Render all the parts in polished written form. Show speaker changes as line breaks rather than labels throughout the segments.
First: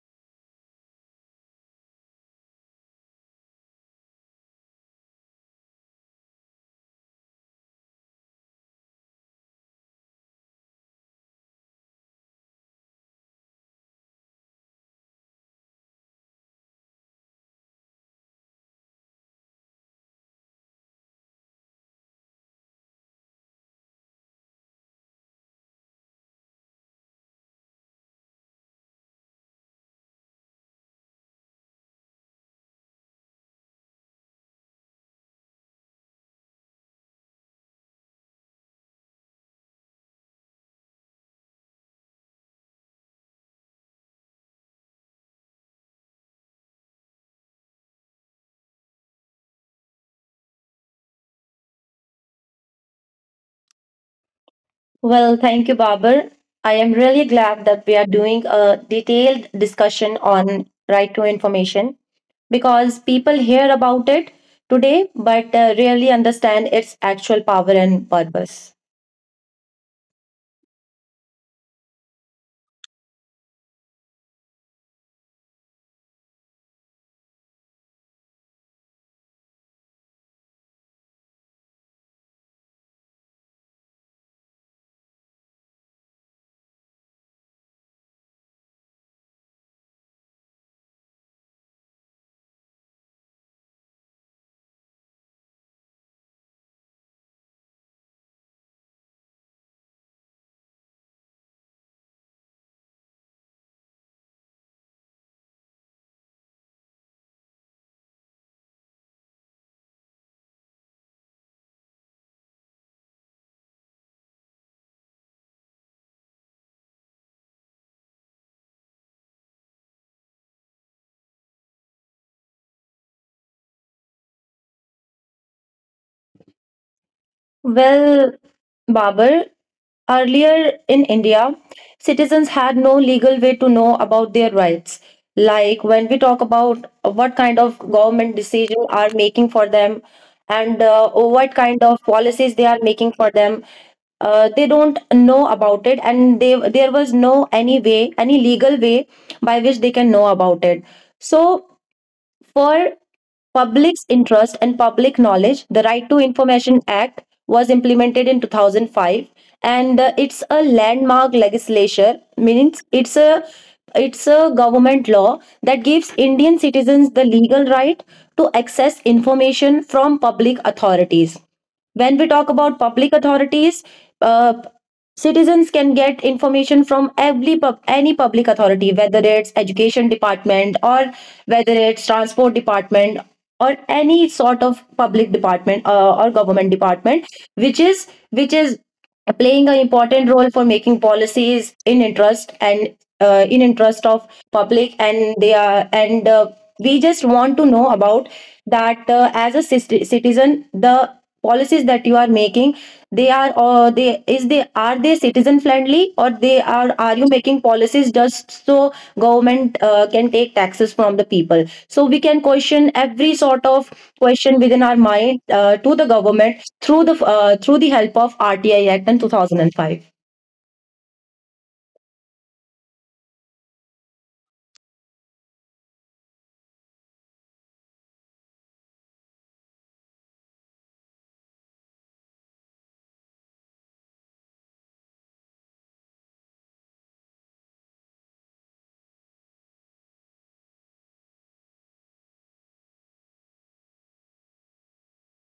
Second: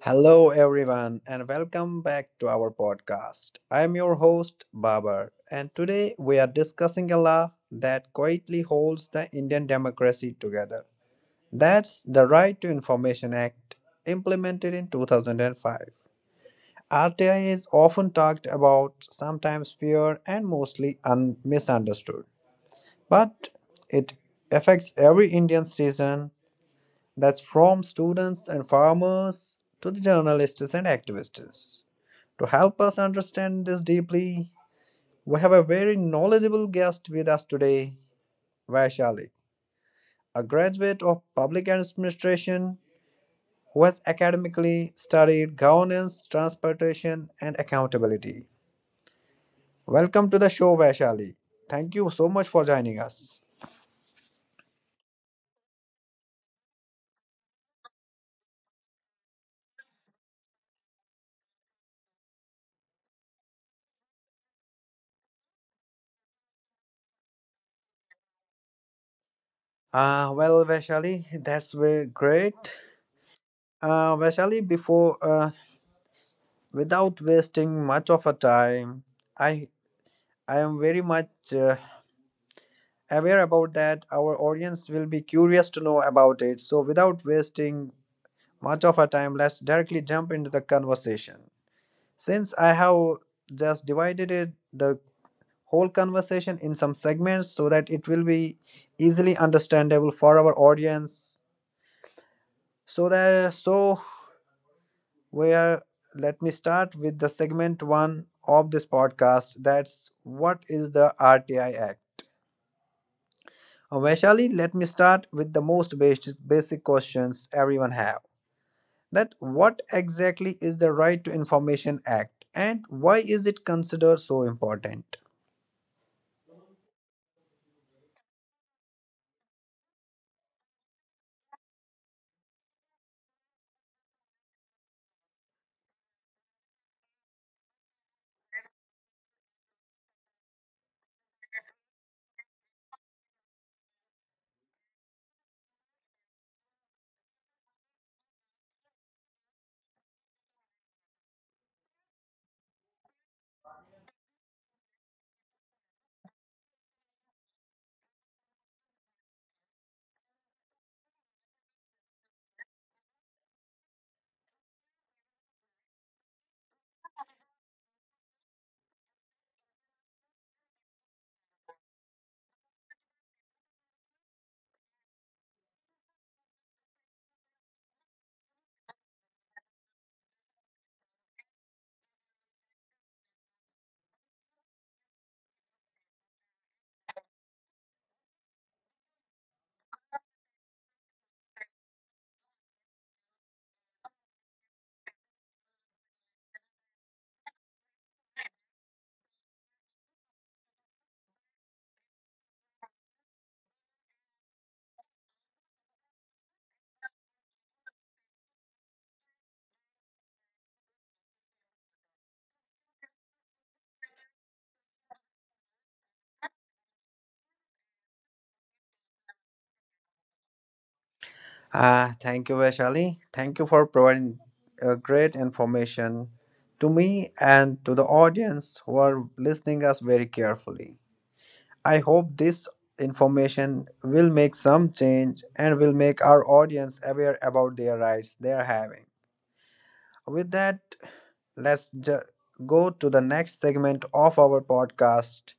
Hello, everyone, and welcome back to our podcast. I am your host, Babar, and today we are discussing a law that quietly holds the Indian democracy together. That's the Right to Information Act, implemented in 2005. RTI is often talked about, sometimes feared, and mostly misunderstood. But it affects every Indian citizen, that's from students and farmers to the journalists and activists. To help us understand this deeply, we have a very knowledgeable guest with us today, Vaishali, a graduate of public administration who has academically studied governance, transportation, and accountability. Welcome to the show, Vaishali. Thank you so much for joining us.
Well, thank you, Babar. I am really glad that we are doing a detailed discussion on right to information because people hear about it today but rarely understand its actual power and purpose.
Well, Vaishali, that's very great. Vaishali, before without wasting much of our time, I I am very much aware about that. Our audience will be curious to know about it. So without wasting much of our time, let's directly jump into the conversation. Since I have just divided it the whole conversation in some segments so that it will be easily understandable for our audience, so that so where let me start with the segment one of this podcast. That's, what is the RTI Act? Vaishali, let me start with the most basic questions everyone have. That, what exactly is the Right to Information Act and why is it considered so important?
Well, Babar, earlier in India, citizens had no legal way to know about their rights. Like when we talk about what kind of government decisions are making for them and what kind of policies they are making for them, they don't know about it, and they there was no any way, any legal way by which they can know about it, so for public's interest and public knowledge, the Right to Information Act was implemented in 2005. And it's a landmark legislation, means it's a government law that gives Indian citizens the legal right to access information from public authorities. When we talk about public authorities, uh, citizens can get information from every any public authority, whether it's education department or whether it's transport department or any sort of public department or government department, which is playing an important role for making policies in interest and in interest of public. And they are and we just want to know about that, as a citizen, the policies that you are making, they are, or they is, they are, they citizen friendly, or they are you making policies just so government can take taxes from the people? So we can question every sort of question within our mind to the government through the help of RTI Act in 2005.
Ah, thank you, Vaishali. Thank you for providing great information to me and to the audience who are listening us very carefully. I hope this information will make some change and will make our audience aware about their rights they are having. With that, let's go to the next segment of our podcast,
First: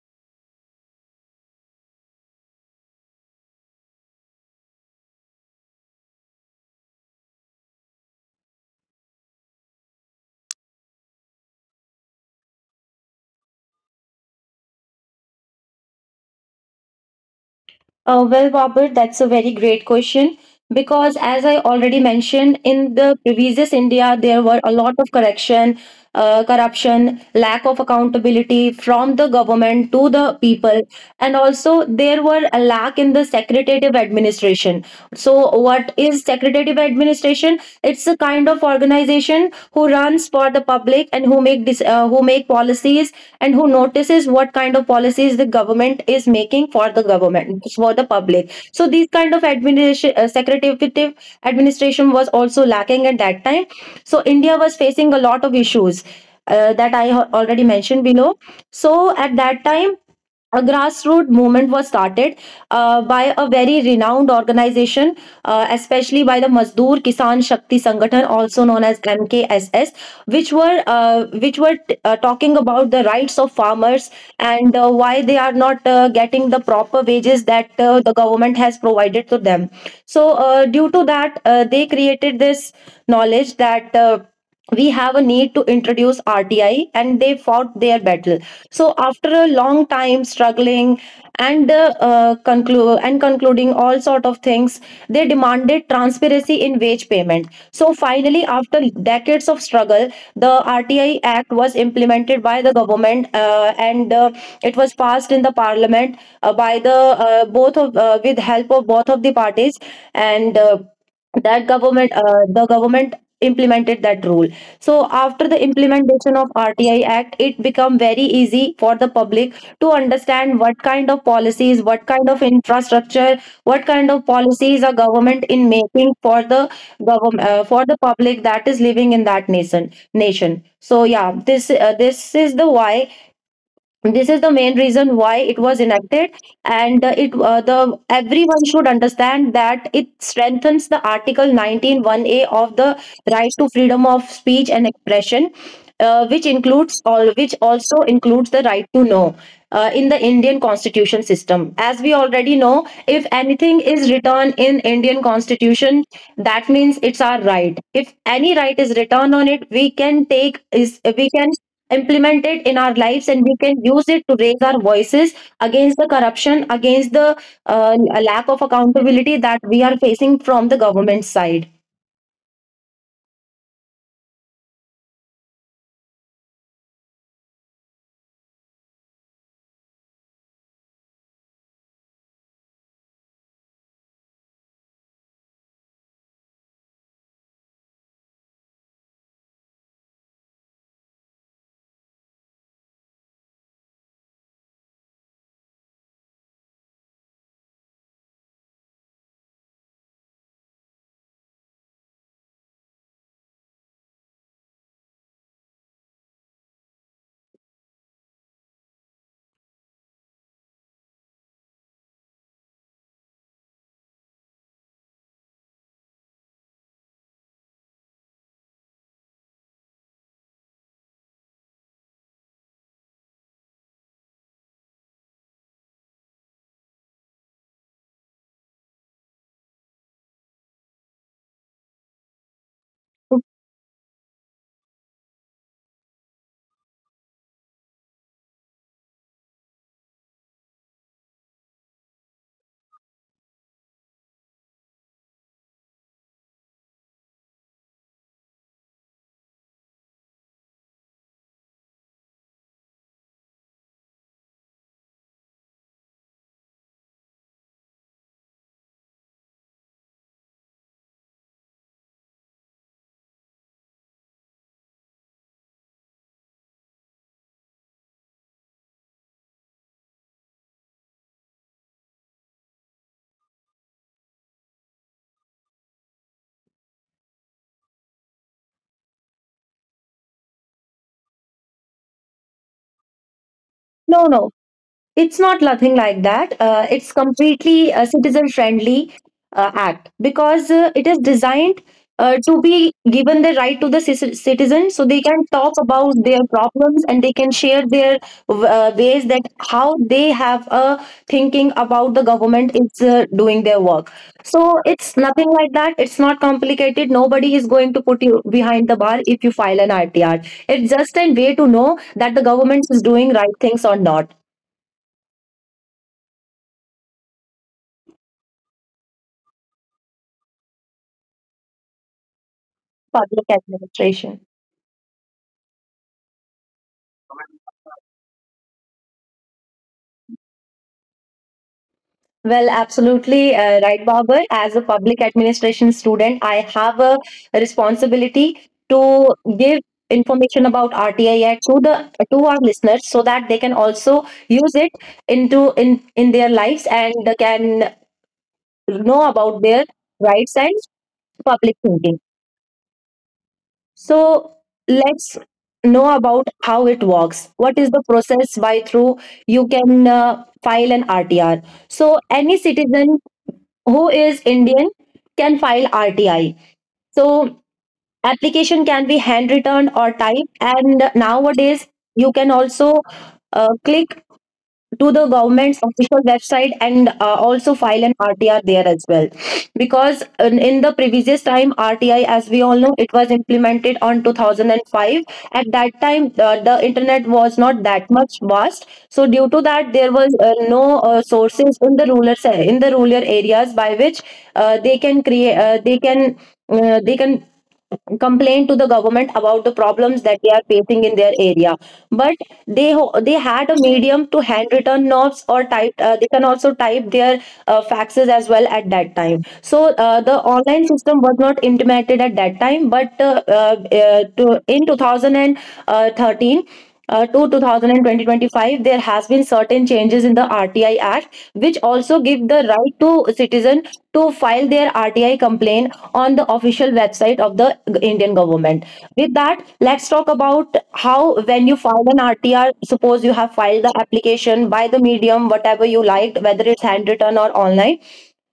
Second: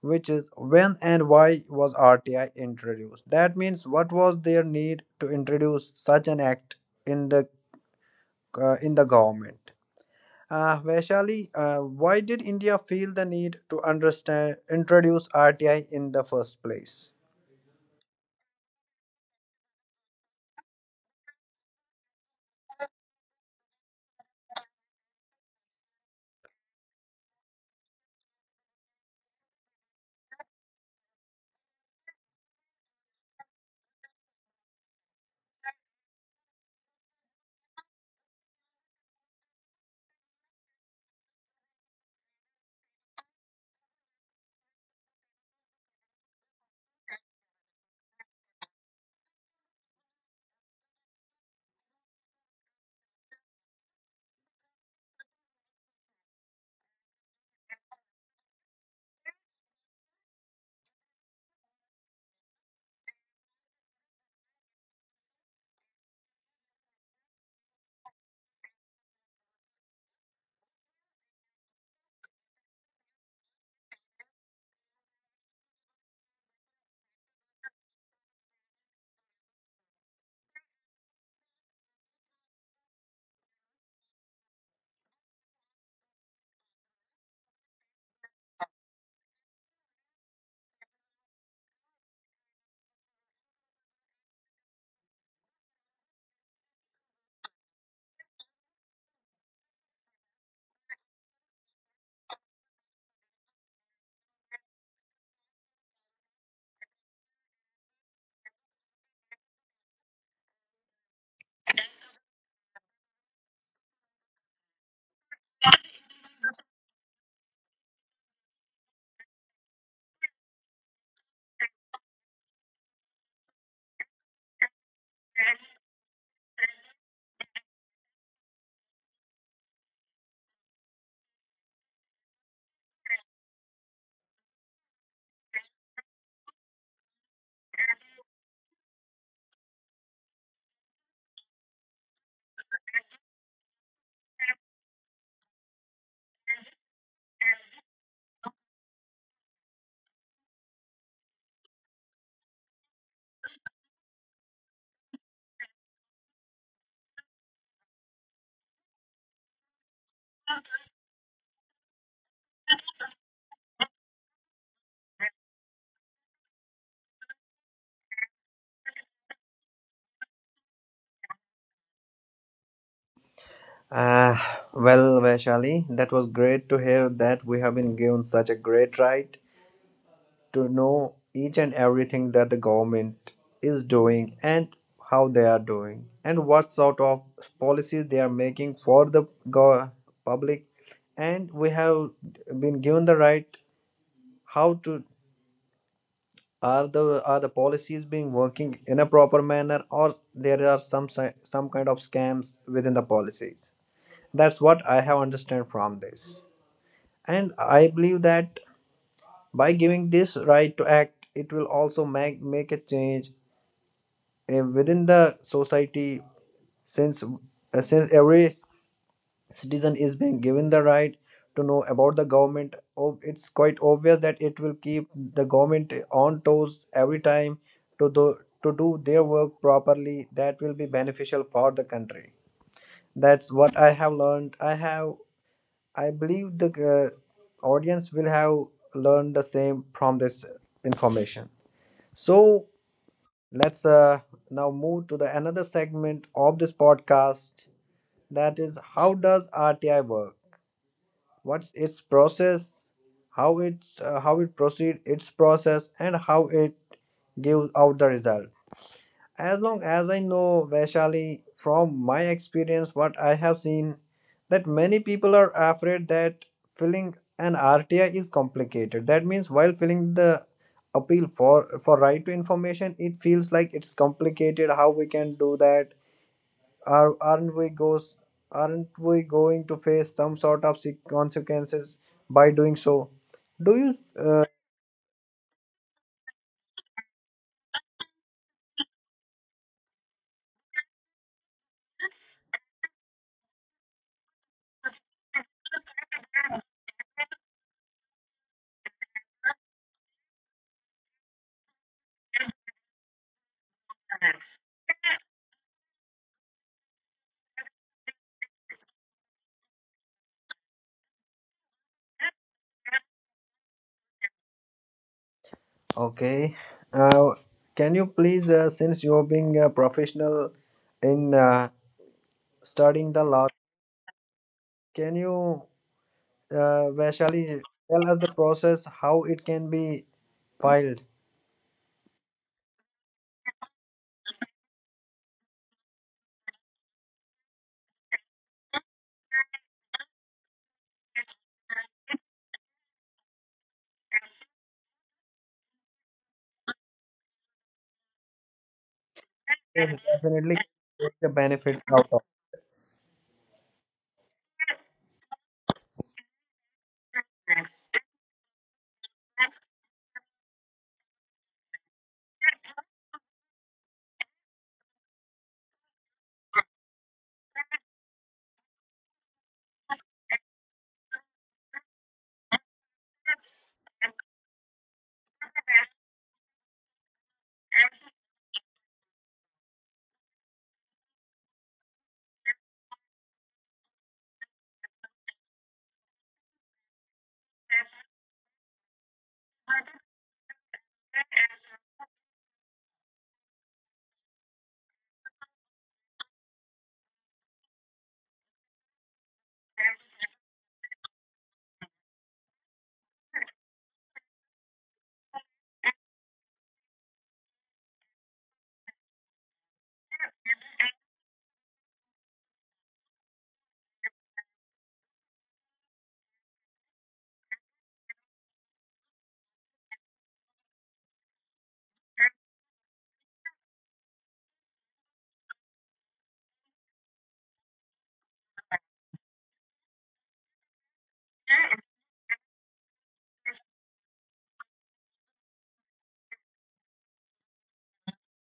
which is, when and why was RTI introduced? That means, what was their need to introduce such an act in the in the government? Vaishali, why did India feel the need to understand introduce RTI in the first place?
Well, Robert, that's a very great question because, as I already mentioned, in the previous India, there were a lot of correction, corruption, lack of accountability from the government to the people, and also there were a lack in the secretative administration. So what is secretative administration? It's a kind of organization who runs for the public and who make who make policies and who notices what kind of policies the government is making for the government for the public. So these kind of administration, secretariative administration, was also lacking at that time. So India was facing a lot of issues that I already mentioned below. So at that time, a grassroots movement was started by a very renowned organization, especially by the Mazdoor Kisan Shakti Sangatan, also known as MKSS, which were talking about the rights of farmers and why they are not getting the proper wages that the government has provided to them. So, due to that, they created this knowledge that. We have a need to introduce RTI, and they fought their battle. So after a long time struggling and and concluding all sort of things, they demanded transparency in wage payment. So finally, after decades of struggle, the RTI Act was implemented by the government, and it was passed in the parliament by the both of with help of both of the parties. And. That government the government implemented that rule. So after the implementation of RTI Act, it become very easy for the public to understand what kind of policies, what kind of infrastructure, what kind of policies a government in making for the government for the public that is living in that nation. So yeah, this is the why, this is the main reason why it was enacted. And it the everyone should understand that it strengthens the article 19 1a of the right to freedom of speech and expression, which includes all which also includes the right to know in the Indian constitution system. As we already know, if anything is written in Indian constitution, that means it's our right. If any right is written on it, we can implement it in our lives, and we can use it to raise our voices against the corruption, against the uh, lack of accountability that we are facing from the government side.
Ah, well, Vaishali, that was great to hear that we have been given such a great right to know each and everything that the government is doing and how they are doing and what sort of policies they are making for the public. And we have been given the right, how to, are the policies being working in a proper manner, or there are some kind of scams within the policies. That's what I have understood from this. And I believe that by giving this right to act, it will also make a change within the society since every citizen is being given the right to know about the government. Oh, it's quite obvious that it will keep the government on toes every time to to do their work properly. That will be beneficial for the country. That's what I have learned. I believe the audience will have learned the same from this information. So let's now move to the another segment of this podcast. That is, how does RTI work? What's its process? How it proceed its process and how it gives out the result. As long as I know, Vaishali, from my experience, what I have seen, that many people are afraid that filling an RTI is complicated. That means while filling the appeal for right to information, it feels like it's complicated. How we can do that? Aren't we goes aren't we going to face some sort of consequences by doing so? Do you
No, no, it's not nothing like that. It's completely a citizen-friendly act, because it is designed to be given the right to the citizen, so they can talk about their problems and they can share their ways that how they have a thinking about the government is doing their work. So it's nothing like that. It's not complicated. Nobody is going to put you behind the bar if you file an RTR. It's just a way to know that the government is doing right things or not.
okay? Uh, can you please, since you are being a professional in studying the
Public
law.
administration.
Can you, Vaishali, tell us the process how it can be filed?
Well, absolutely right, Babar. As a public administration student, I have a responsibility to give information about RTI Act to the to our listeners so that they can also use it into in their lives and can know about their
Yes,
rights
definitely
and
take the
public
benefit out
thinking.
of
So let's know about how it works.
it.
What is the process by through you can file an RTR? So any citizen who is Indian can file RTI. So application can be hand returned or typed. And nowadays you can also click to the government's official website and also file an RTR there as well. Because in the previous time, RTI, as we all know, it was implemented on 2005. At that time, the internet was not that much vast. So due to that, there was no sources in the in the rural areas by which uh, they can create uh, they can they can complained to the government about the problems that they are facing in their area. But they had a medium to hand written notes or type. They can also type their faxes as well at that time. So the online system was not implemented at that time. But in 2013 to 2020-25, there has been certain changes in the RTI Act which also give the right to citizen to file their RTI complaint on the official website of the Indian government. With that, let's talk about how when you file an RTR, suppose you have filed the application by the medium, whatever you liked, whether it's handwritten or online.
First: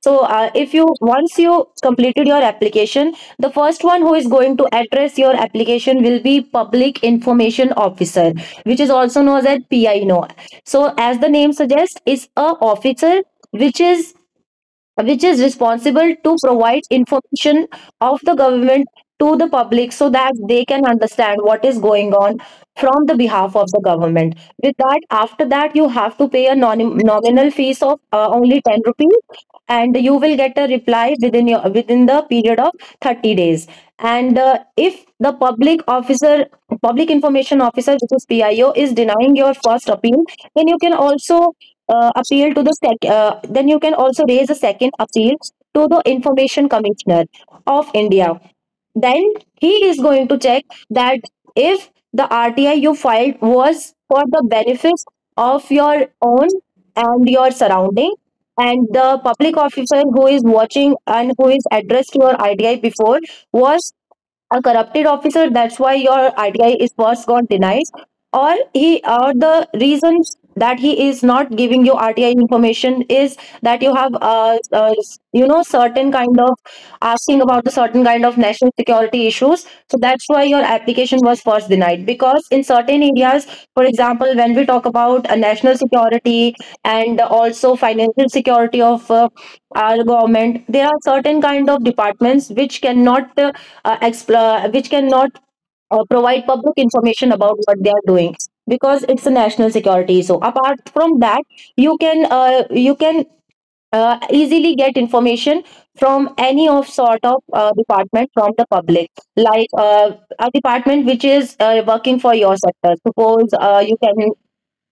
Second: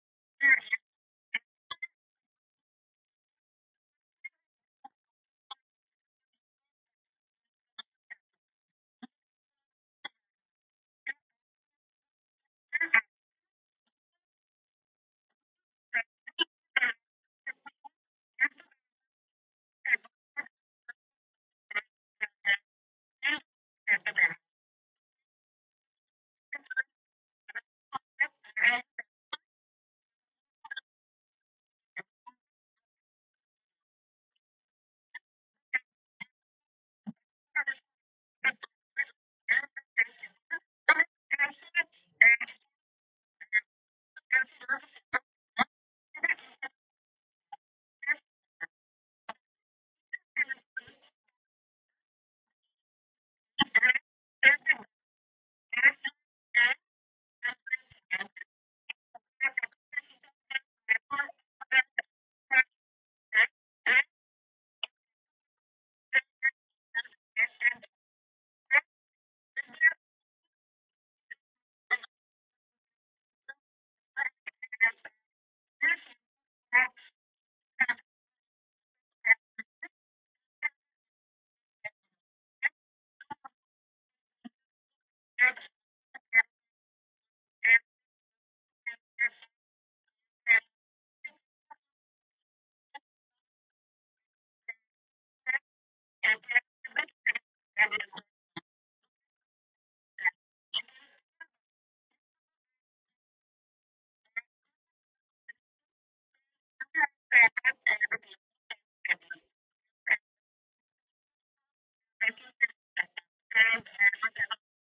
So, if you once you completed your application, the first one who is going to address your application will be Public Information Officer, which is also known as PIO. So, as the name suggests, is a officer which is which is responsible to provide information of the government to the public, so that they can understand what is going on from the behalf of the government. With that, after that, you have to pay a nominal fees of only 10 rupees, and you will get a reply within your within the period of 30 days. And if the public officer, public information officer, which is PIO, is denying your first appeal, then you can also appeal to the sec- then you can also raise a second appeal to the information commissioner of India. Then he is going to check that if the RTI you filed was for the benefits of your own and your surrounding, and the public officer who is watching and who is addressed your RTI before was a corrupted officer, that's why your ITI is first got denied, or he, or the reasons that he is not giving you RTI information is that you have you know, certain kind of asking about the certain kind of national security issues, so that's why your application was first denied. Because in certain areas, for example, when we talk about national security and also financial security of our government, there are certain kind of departments which cannot which cannot provide public information about what they are doing, because it's a national security. So apart from that, you can easily get information from any of sort of department from the public, like a department which is working for your sector. Suppose you can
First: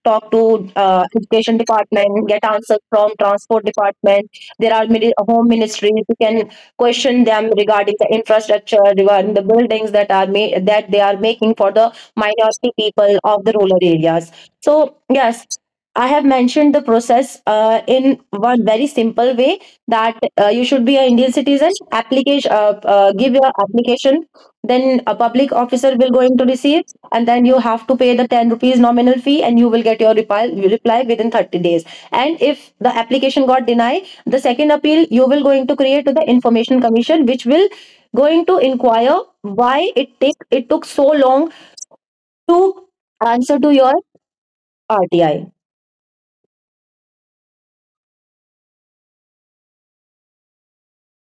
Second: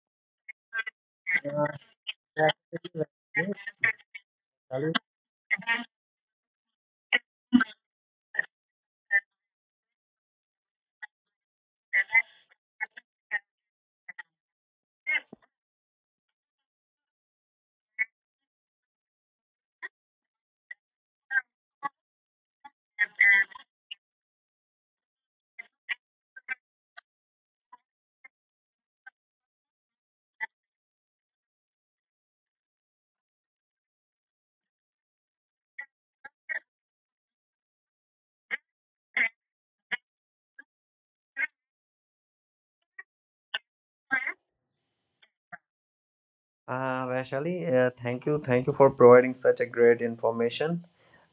talk to education
Uh,
department, get answers from transport department, there are
Vaishali,
home ministries, you can question them regarding the infrastructure, regarding the buildings that are made that they are making for the minority people of the rural areas. So yes, I have mentioned the process in one very simple way, that you should be an Indian citizen, application, give your application, then a public officer will going to receive, and then you have to pay the 10 rupees nominal fee, and you will get your reply within 30 days. And if the application got denied, the second appeal you will going to create to the information commission which will going to inquire why it take it took so long to answer to your RTI.
Vaishali, thank you for providing such a great information.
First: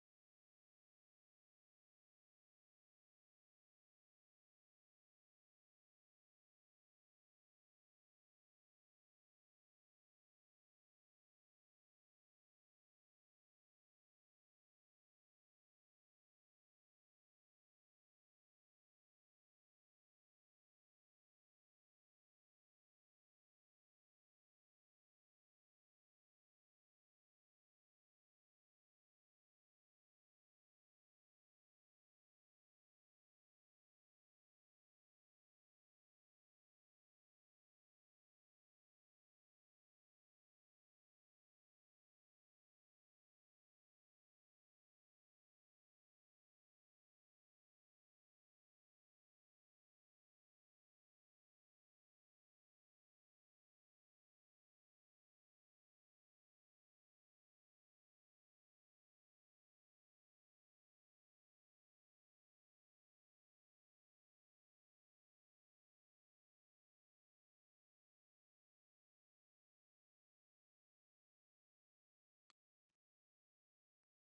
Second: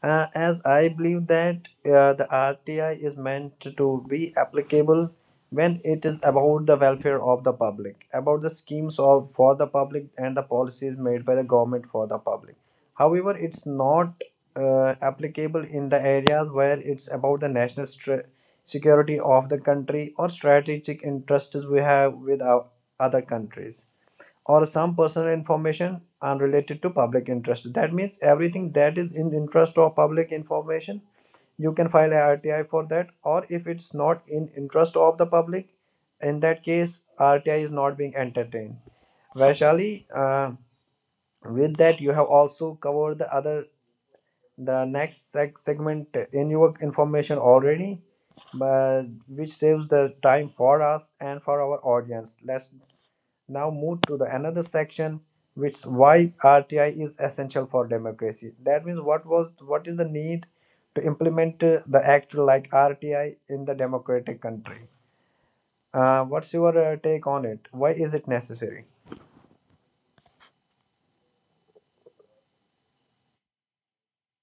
As I believe that the RTI is meant to be applicable when it is about the welfare of the public, about the schemes of for the public and the policies made by the government for the public. However, it's not applicable in the areas where it's about the security of the country or strategic interests we have with our other countries or some personal information unrelated to public interest. That means everything that is in interest of public information, you can file a RTI for that. Or if it's not in interest of the public, in that case, RTI is not being entertained. Vaishali, with that you have also covered the other the next segment in your information already, but which saves the time for us and for our audience. Let's now move to the another section, which, why RTI is essential for democracy? That means, what is the need to implement the act like RTI in the democratic country? What's your take on it, why is it necessary?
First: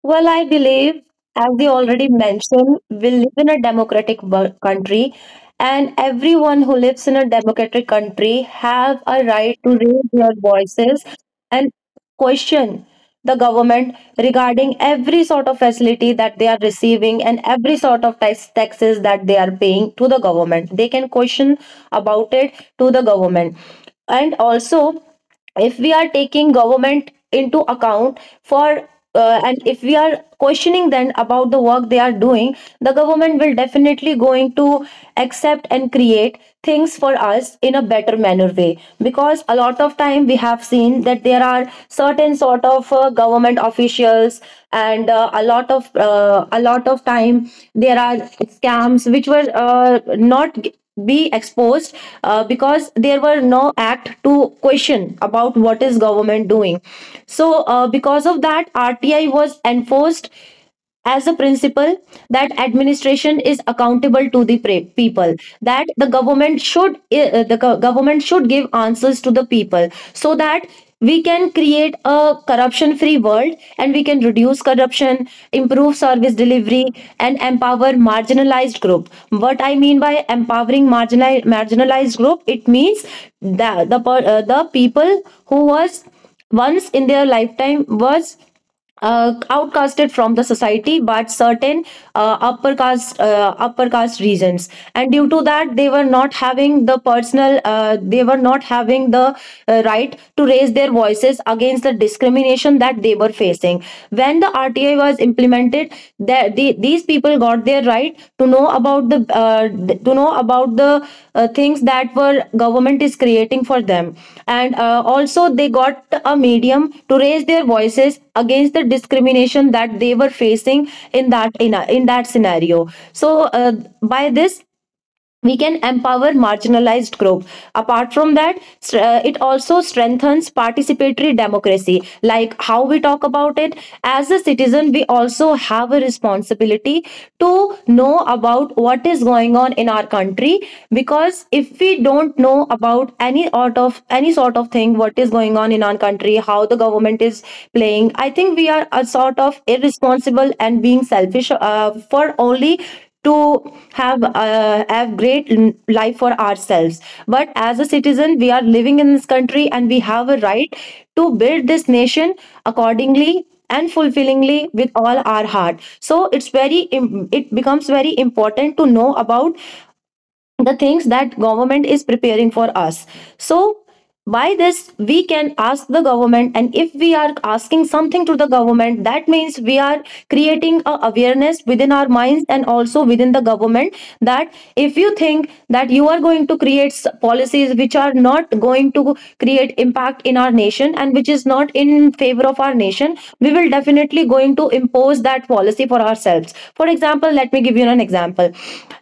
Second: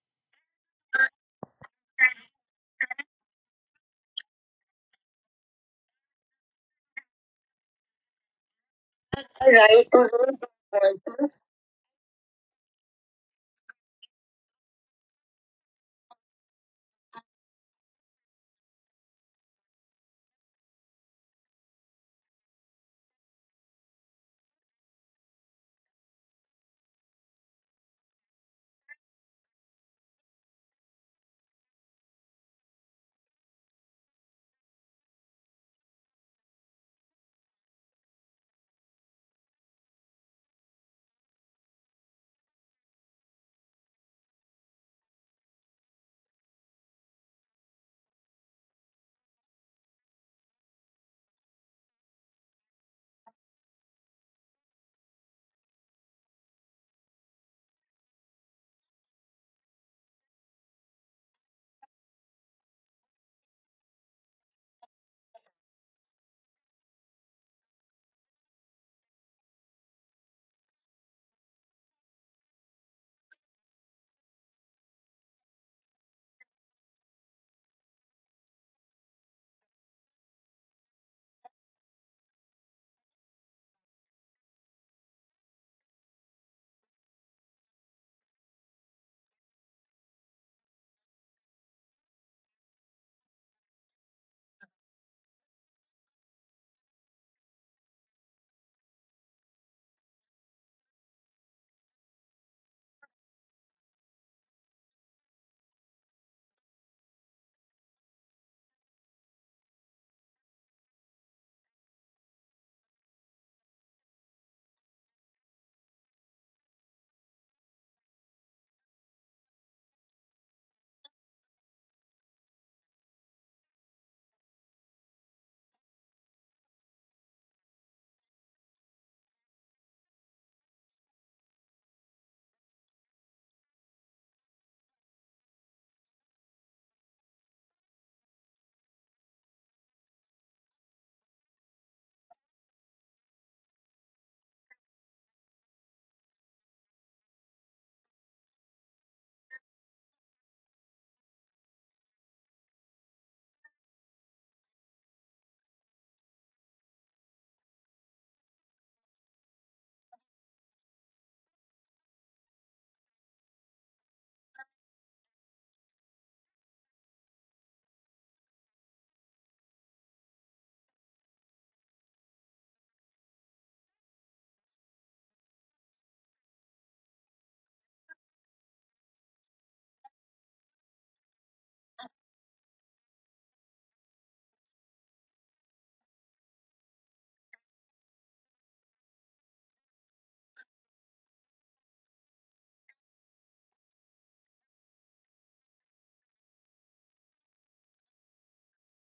Well, I believe, as we already mentioned, we live in a democratic country, and everyone who lives in a democratic country have a right to raise their voices and question the government regarding every sort of facility that they are receiving and every sort of taxes that they are paying to the government. They can question about it to the government, and also if we are taking government into account for and if we are questioning them about the work they are doing, the government will definitely going to accept and create things for us in a better manner way, because a lot of time we have seen that there are certain sort of government officials, and a lot of time there are scams which were not be exposed because there were no act to question about what is government doing. So because of that, RTI was enforced as a principle that administration is accountable to the people, that the government should government should give answers to the people, so that we can create a corruption free world and we can reduce corruption, improve service delivery, and empower marginalized group. What I mean by empowering marginalized group, it means that the people who was once in their lifetime was outcasted from the society but certain upper caste regions, and due to that they were not having the right to raise their voices against the discrimination that they were facing. When the RTI was implemented there, these people got their right to know about the to know about the things that were government is creating for them. And also they got a medium to raise their voices against the discrimination that they were facing in that in that scenario. So by this we can empower marginalized group. Apart from that, it also strengthens participatory democracy, like how we talk about it. As a citizen we also have a responsibility to know about what is going on in our country, because if we don't know about any sort of thing what is going on in our country, how the government is playing, I think we are a sort of irresponsible and being selfish, for only to have great life for ourselves. But as a citizen we are living in this country and we have a right to build this nation accordingly and fulfillingly with all our heart, so it becomes very important to know about the things that government is preparing for us. So by this we can ask the government, and if we are asking something to the government, that means we are creating a awareness within our minds and also within the government, that if you think that you are going to policies which are not going to create impact in our nation and which is not in favor of our nation, we will definitely going to impose that policy for ourselves. For example, let me give you an example.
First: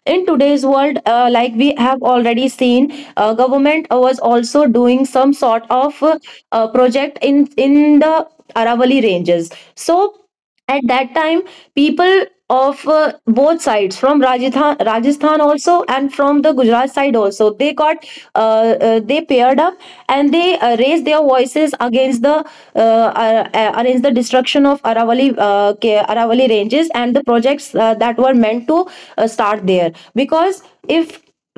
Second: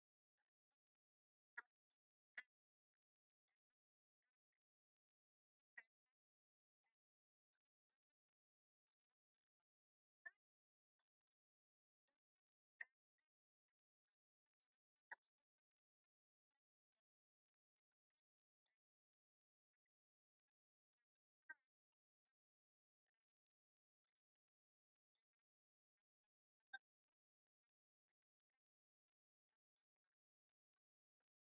In today's world, like we have already seen, government was also doing some sort of project in the Aravalli ranges. So at that time, people of both sides, from Rajasthan also and from the Gujarat side also, they got they paired up, and they raised their voices against the destruction of Aravalli Aravalli ranges and the projects that were meant to start there. Because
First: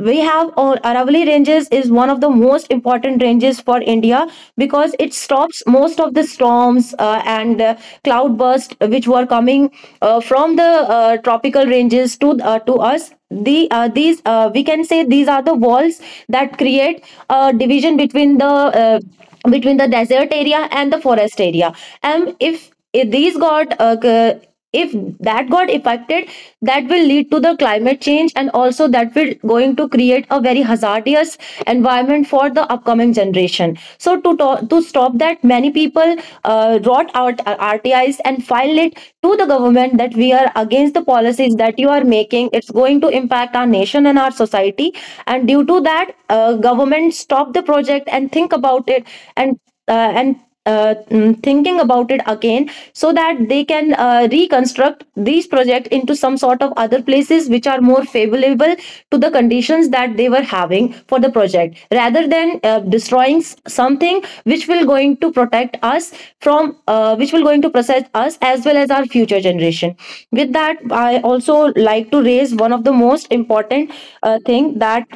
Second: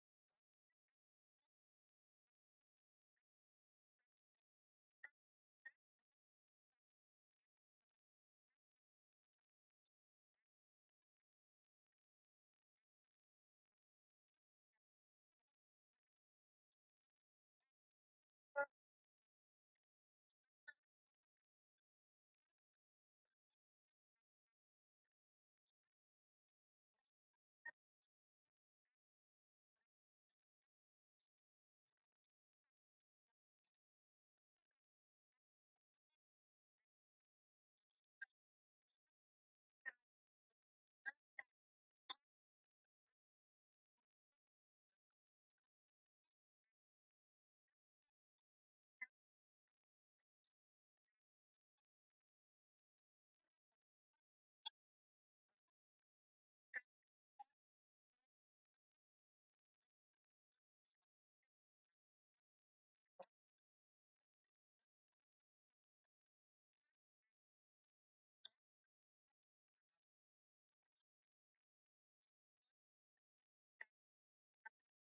if we have Aravalli Ranges is one of the most important ranges for India, because it stops most of the storms and cloudburst which were coming from the tropical ranges to us. The these we can say these are the walls that create a division uh, between the desert area and the forest area. And if these got c- if that got affected, that will lead to the climate change, and also that will going to create a very hazardous environment for the upcoming generation. So to stop that, many people wrote out RTIs and filed it to the government that we are against the policies that you are making, it's going to impact our nation and our society. And due to that, government stop the project and think about it, and thinking about it again, so that they can reconstruct these projects into some sort of other places which are more favorable to the conditions that they were having for the project, rather than destroying something which will going to protect us from which will going to protect us as well as our future generation. With that, I also like to raise one of the most important thing, that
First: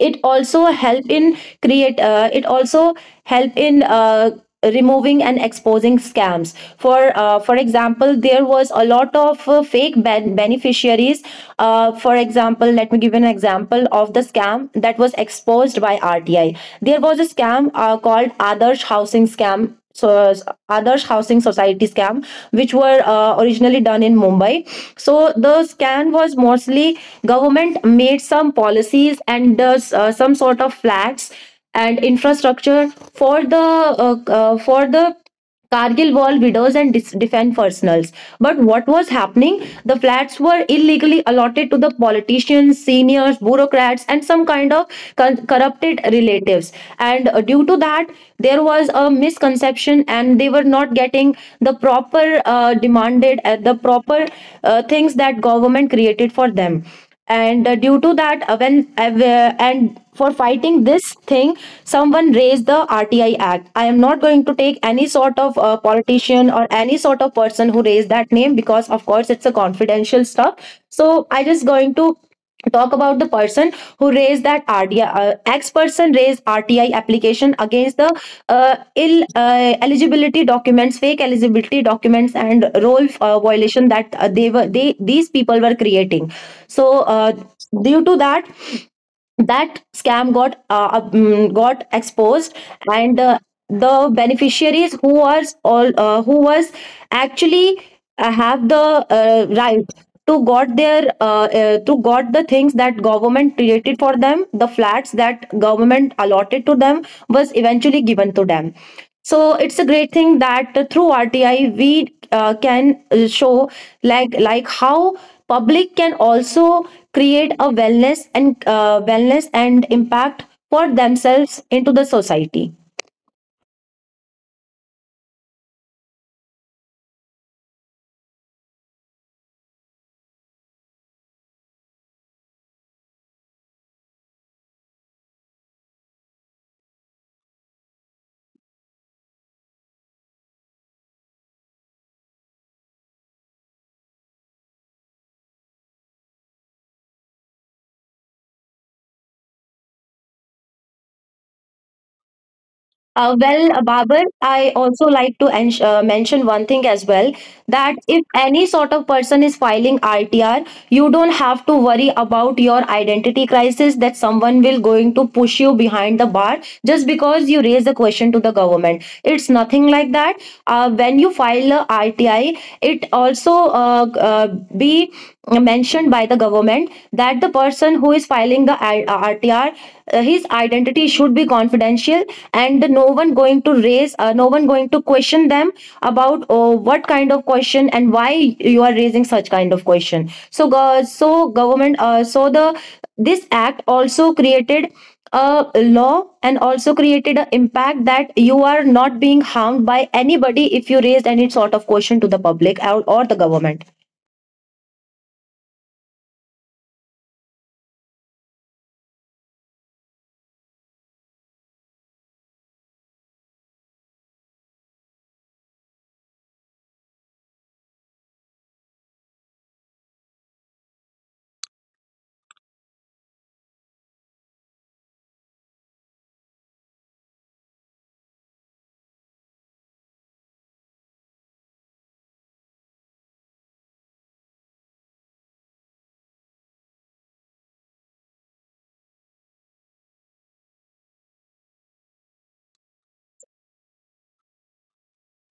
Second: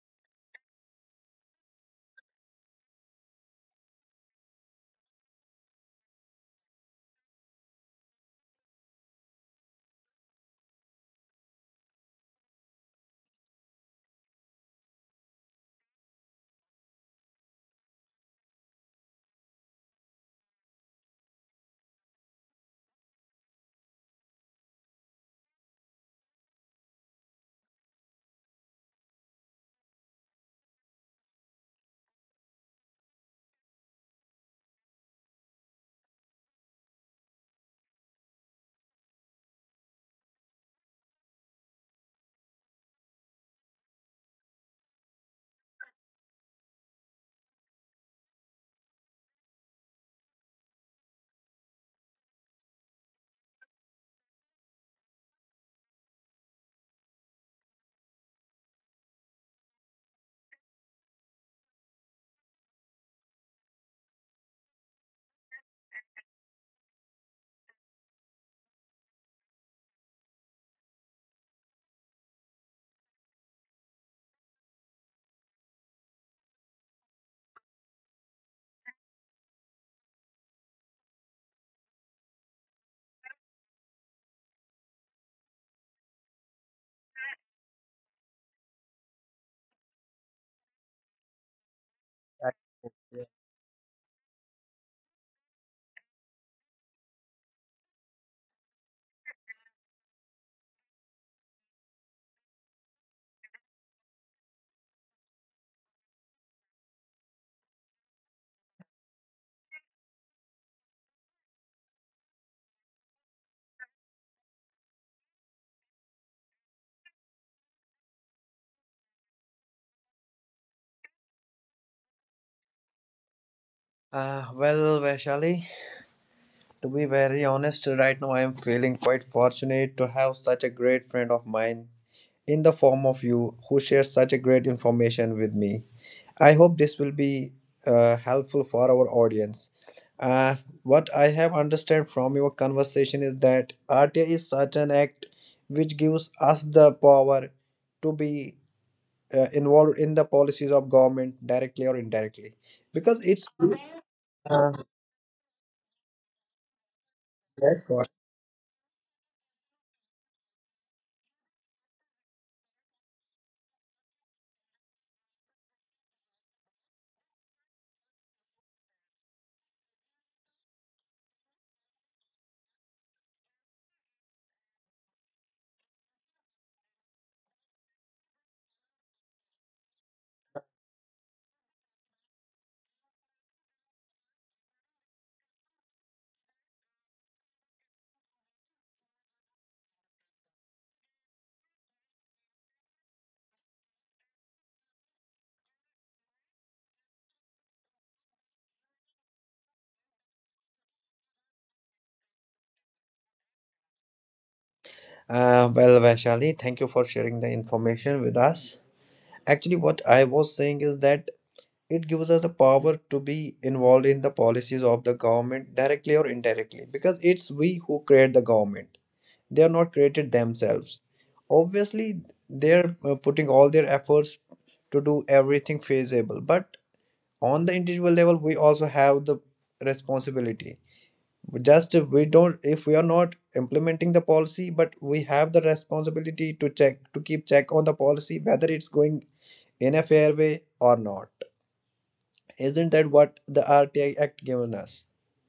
it also help in it also help in removing and exposing scams. For example, there was a lot of fake beneficiaries. For example, let me give an example of the scam that was exposed by RTI. There was a scam called adarsh housing scam. So, Adarsh Housing Society scam, which were originally done in Mumbai. So the scam was mostly, government made some policies and does some sort of flats and infrastructure for the Cargill wall widows and defend personals. But what was happening? The flats were illegally allotted to the politicians, seniors, bureaucrats, and some kind of corrupted relatives. And due to that, there was a misconception, and they were not getting the proper the proper things that government created for them. And due to that, and for fighting this thing, someone raised the RTI act. I am not going to take any sort of politician or any sort of person who raised that name, because of course it's a confidential stuff, so I just going to talk about the person who raised that RTI. X person raised RTI application against the uh, ill eligibility documents, fake eligibility documents, and role violation that they were they these people were creating. So due to that, that scam got got exposed. And the beneficiaries who was actually have the right to got the things that government created for them, the flats that government allotted to them, was eventually given to them. So it's a great thing that through RTI we can show, like how public can also create a wellness and impact for themselves into the society.
Well, Vaishali, to be very honest, right now I am feeling quite fortunate to have such a great friend of mine in the form of you, who shares such a great information with me. I hope this will be helpful for our audience. Uh, what I have understood from your conversation is that RTI is such an act which gives us the power to be involved in the policies of government directly or indirectly because
Uh,
it's
well, uh, Babar,
uh,
I also like to mention one thing as well,
yes,
that
go on.
if any sort of person is filing RTR, you don't have to worry about your identity crisis, that someone will going to push you behind the bar just because you raise the question to the government. It's nothing like that. When you file a RTI, it also uh, g- uh, be mentioned by the government that the person who is filing the RTR, his identity should be confidential, and no one going to raise no one going to question them about, oh, what kind of question and why you are raising such kind of question. So government, so the this act also created a law and also created an impact that you are not being harmed by anybody if you raise any sort of question to the public, or the government.
Well, Vaishali, thank you for sharing the information with us. Actually, what I was saying is that it gives us the power to be involved in the policies of the government directly or indirectly, because it's we who create the government, they are not created themselves obviously, they're putting all their efforts to do everything feasible, but on the individual level we also have the responsibility, just if we don't if we are not implementing the policy, but we have the responsibility to check, to keep check on the policy whether it's going in a fair way or not. Isn't that what the RTI Act given us?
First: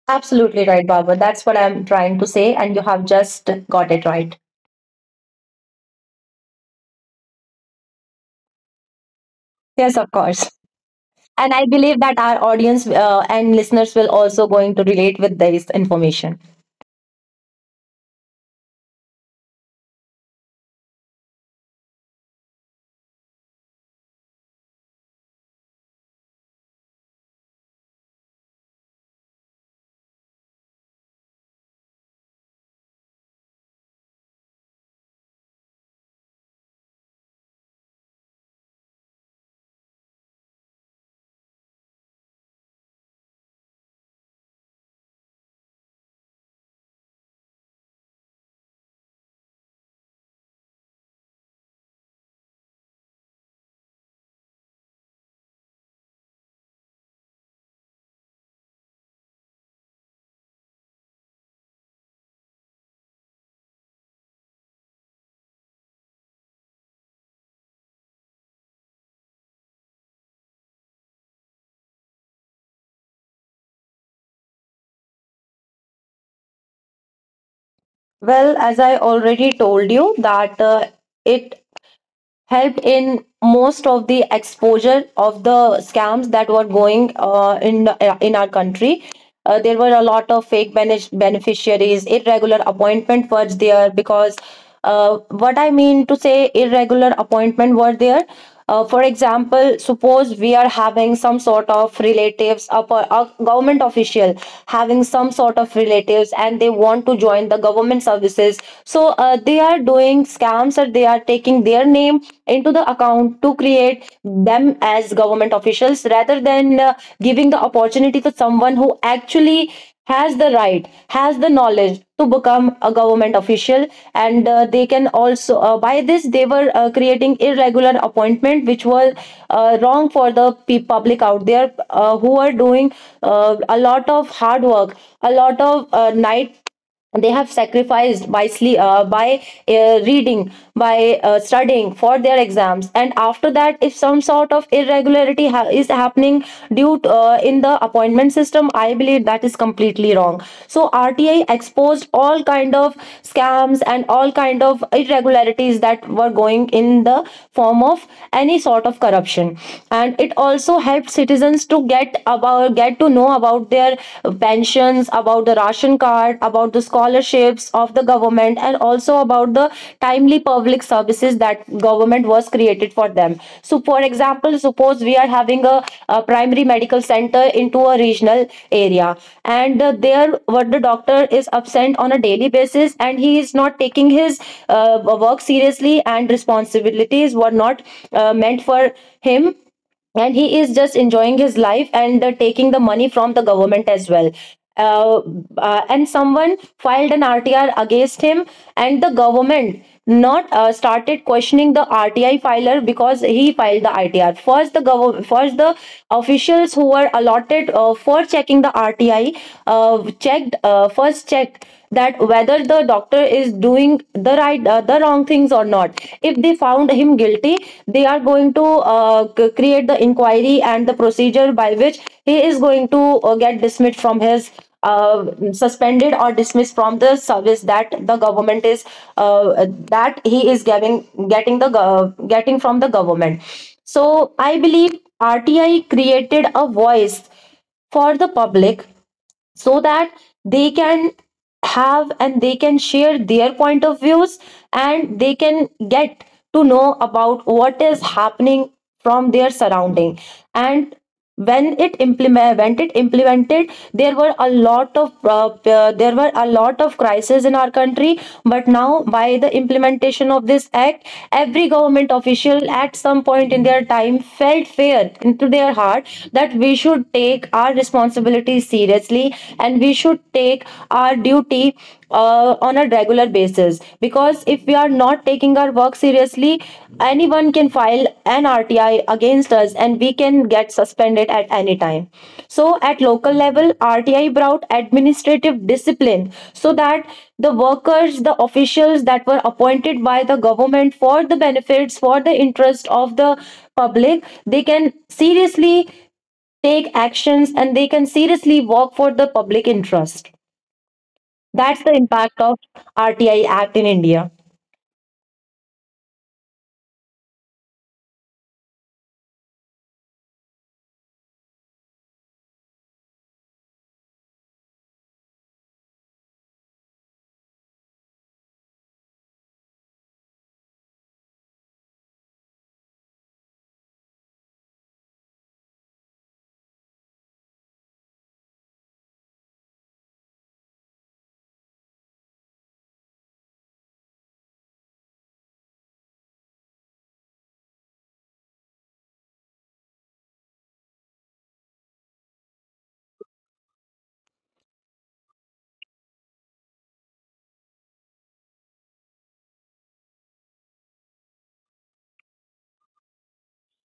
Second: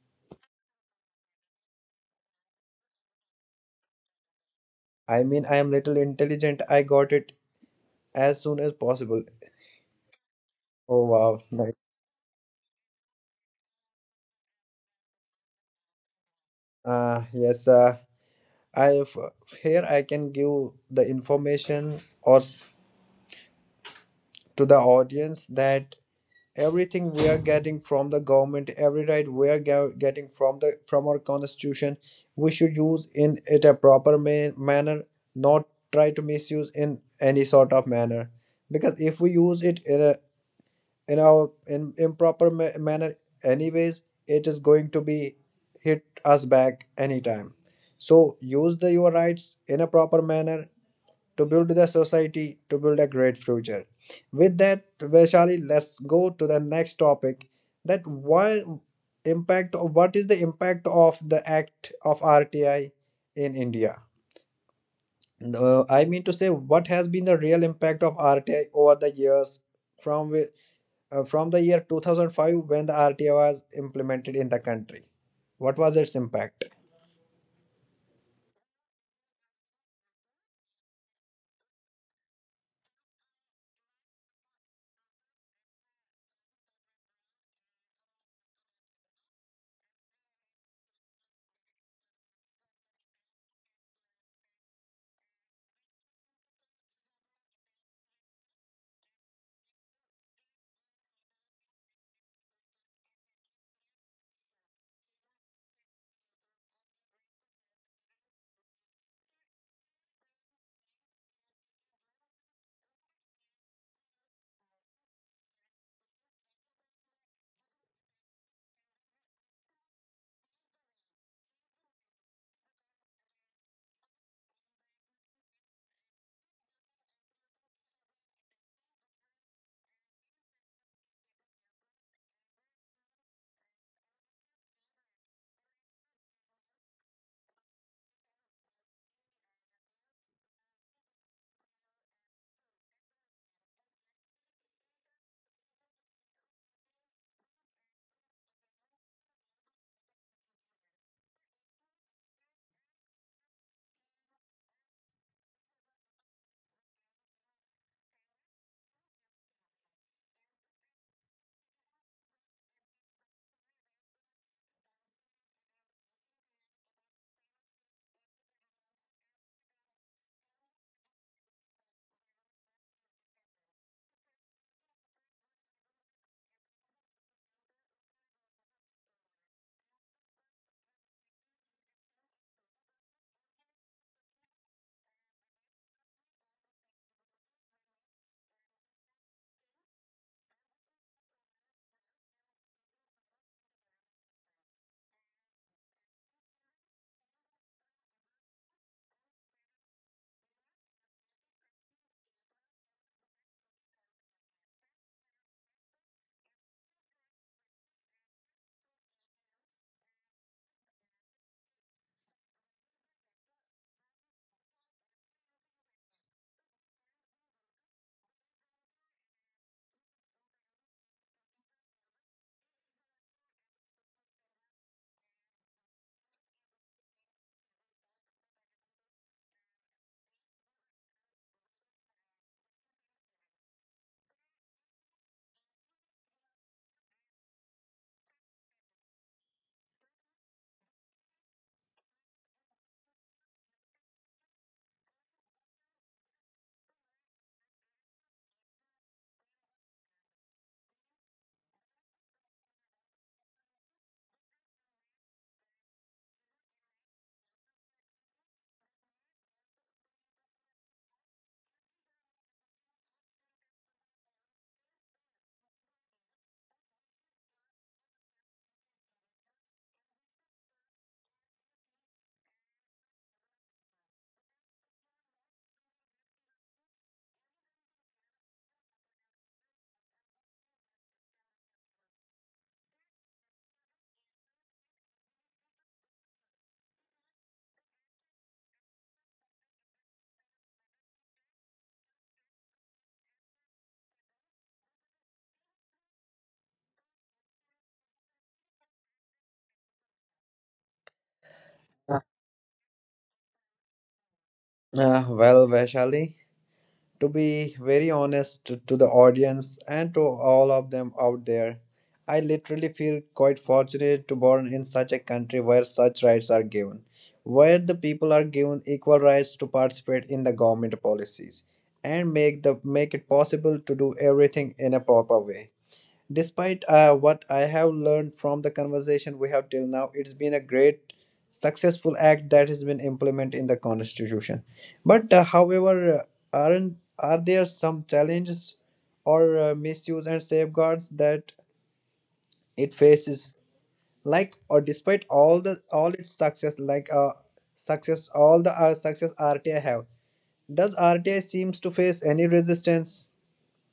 Absolutely right, Barbara. That's what I'm trying to say, and you have just got it right.
I mean, I am little intelligent. I got it as soon as possible.
Yes, of course.
Oh wow,
And I
nice.
believe that our audience and listeners will also going to relate with this information.
Yes, I f- here I can give the information to the audience that everything we are getting from the government, every right we are getting from the from our constitution, we should use in it a proper manner, not try to misuse in any sort of manner. Because if we use it in a in our in improper manner, anyways it is going to be hit us back anytime. So use the your rights in a proper manner to build the society, to build a great future. With that, Vaishali, let's go to the next topic, that why impact of what is the impact of the act of RTI in India? I mean to say, what has been the real impact of RTI over the years from from the year 2005, when the RTA was implemented in the country. What was its impact?
Well, as I already told you that it helped in most of the exposure of the scams that were going in our country. There were a lot of fake beneficiaries, irregular appointment were there, because uh, what I mean to say, irregular appointment were there. For example, suppose we are having some sort of relatives, a government official having some sort of relatives, and they want to join the government services. So they are doing scams, or they are taking their name into the account to create them as government officials, rather than giving the opportunity to someone who actually has the knowledge to become a government official and they can also by this they were creating irregular appointment which was wrong for the public out there, who are doing a lot of hard work, a lot of night. They have sacrificed by reading, by studying for their exams. And after that, if some sort of irregularity is happening due to in the appointment system, I believe that is completely wrong. So RTI exposed all kind of scams and all kind of irregularities that were going in the form of any sort of corruption. And it also helped citizens to get to know about their pensions, about the ration card, about the scholarships of the government, and also about the timely public services that government was created for them. So, for example, suppose we are having a primary medical center into a regional area, and uh, there, what the doctor is absent on a daily basis, and he is not taking his work seriously, and responsibilities were not meant for him, and he is just enjoying his life and taking the money from the government as well. uh, and someone filed an RTR against him, and the government not started questioning the RTI filer because he filed the ITR first. The government first, the officials who were allotted for checking the rti checked first checked that whether the doctor is doing the wrong things or not. If they found him guilty, they are going to create the inquiry and the procedure by which he is going to get dismissed from his uh, suspended or dismissed from the service that the government is that he is giving getting the gov- getting from the government. So I believe RTI created a voice for the public so that they can have and they can share their point of views, and they can get to know about what is happening from their surrounding. And when it implemented, there were a lot of there were a lot of crises in our country. But now, by the implementation of this act, every government official at some point in their time felt fair into their heart that we should take our responsibility seriously, and we should take our duty on a regular basis, because if we are not taking our work seriously, anyone can file an RTI against us and we can get suspended at any time. So at local level, RTI brought administrative discipline so that the workers, the officials that were appointed by the government for the benefits, for the interest of the public, they can seriously take actions, and they can seriously work for the public interest. That's the
Uh,
impact of RTI Act in India.
well, Vaishali, to be very honest to the audience and to all of them out there, I literally feel quite fortunate to born in such a country where such rights are given, where the people are given equal rights to participate in the government policies and make it possible to do everything in a proper way. Despite what I have learned from the conversation we have till now, it's been a great, successful act that has been implemented in the Constitution. But, however, aren't are there some challenges or misuse and safeguards that it faces? Like, or despite all its success, all the success RTI have, does RTI seems to face any resistance?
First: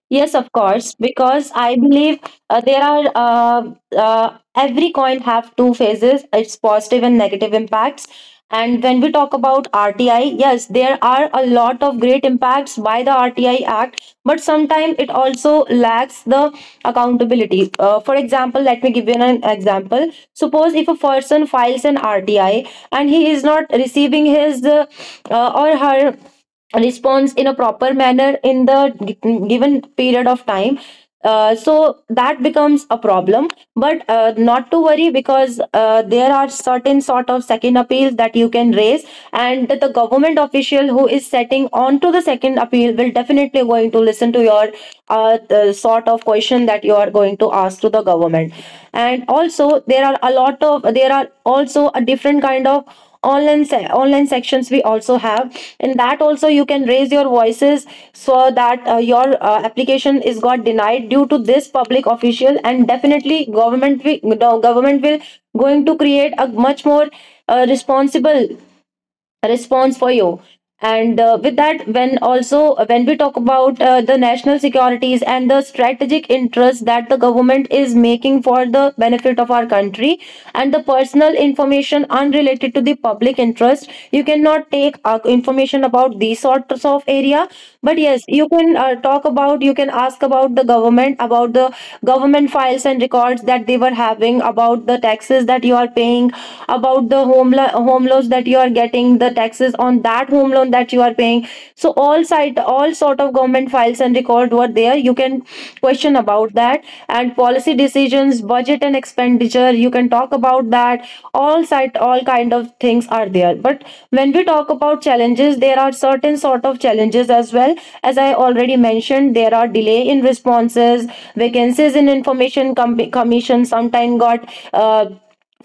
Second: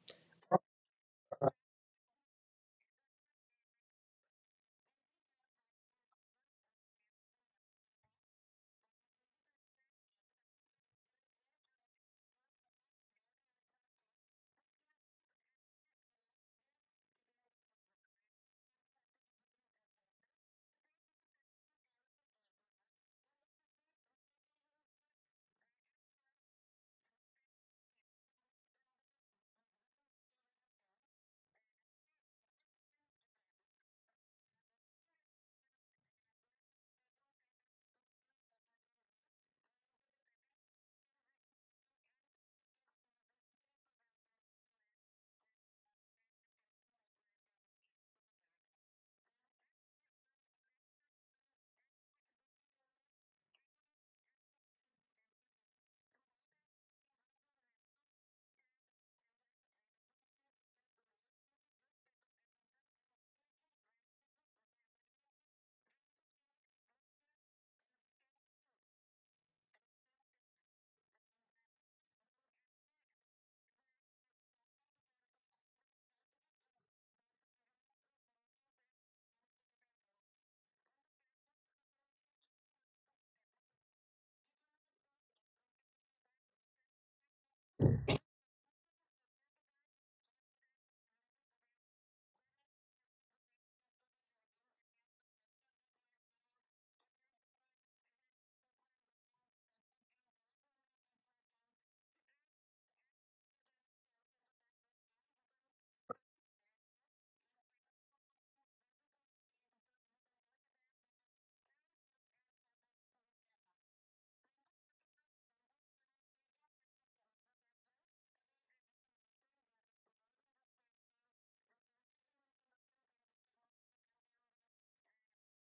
Yes, of course, because I believe there are every coin have two phases, its positive and negative impacts. And when we talk about RTI, yes, there are a lot of great impacts by the RTI Act, but sometimes it also lacks the accountability. For example, let me give you an example. Suppose if a person files an RTI and he is not receiving his or her responds in a proper manner in the given period of time, so that becomes a problem. But not to worry, because there are certain sort of second appeals that you can raise, and the government official who is setting on to the second appeal will definitely going to listen to your the sort of question that you are going to ask to the government. And also there are a lot of there are also a different kind of online online sections we also have. In that also you can raise your voices, so that your application is got denied due to this public official, and definitely government will going to create a much more responsible response for you. And with that, when also when we talk about the national securities and the strategic interests that the government is making for the benefit of our country and the personal information unrelated to the public interest, you cannot take information about these sorts of area. But yes, you can talk about you can ask about the government, about the government files and records that they were having, about the taxes that you are paying, about the home loans that you are getting, the taxes on that home loan that you are paying. So all sort of government files and record were there. You can question about that. And policy decisions, budget and expenditure. You can talk about that. All kind of things are there. But when we talk about challenges, there are certain sort of challenges as well. As I already mentioned, there are delay in responses, vacancies in information commission. Sometime got. Uh,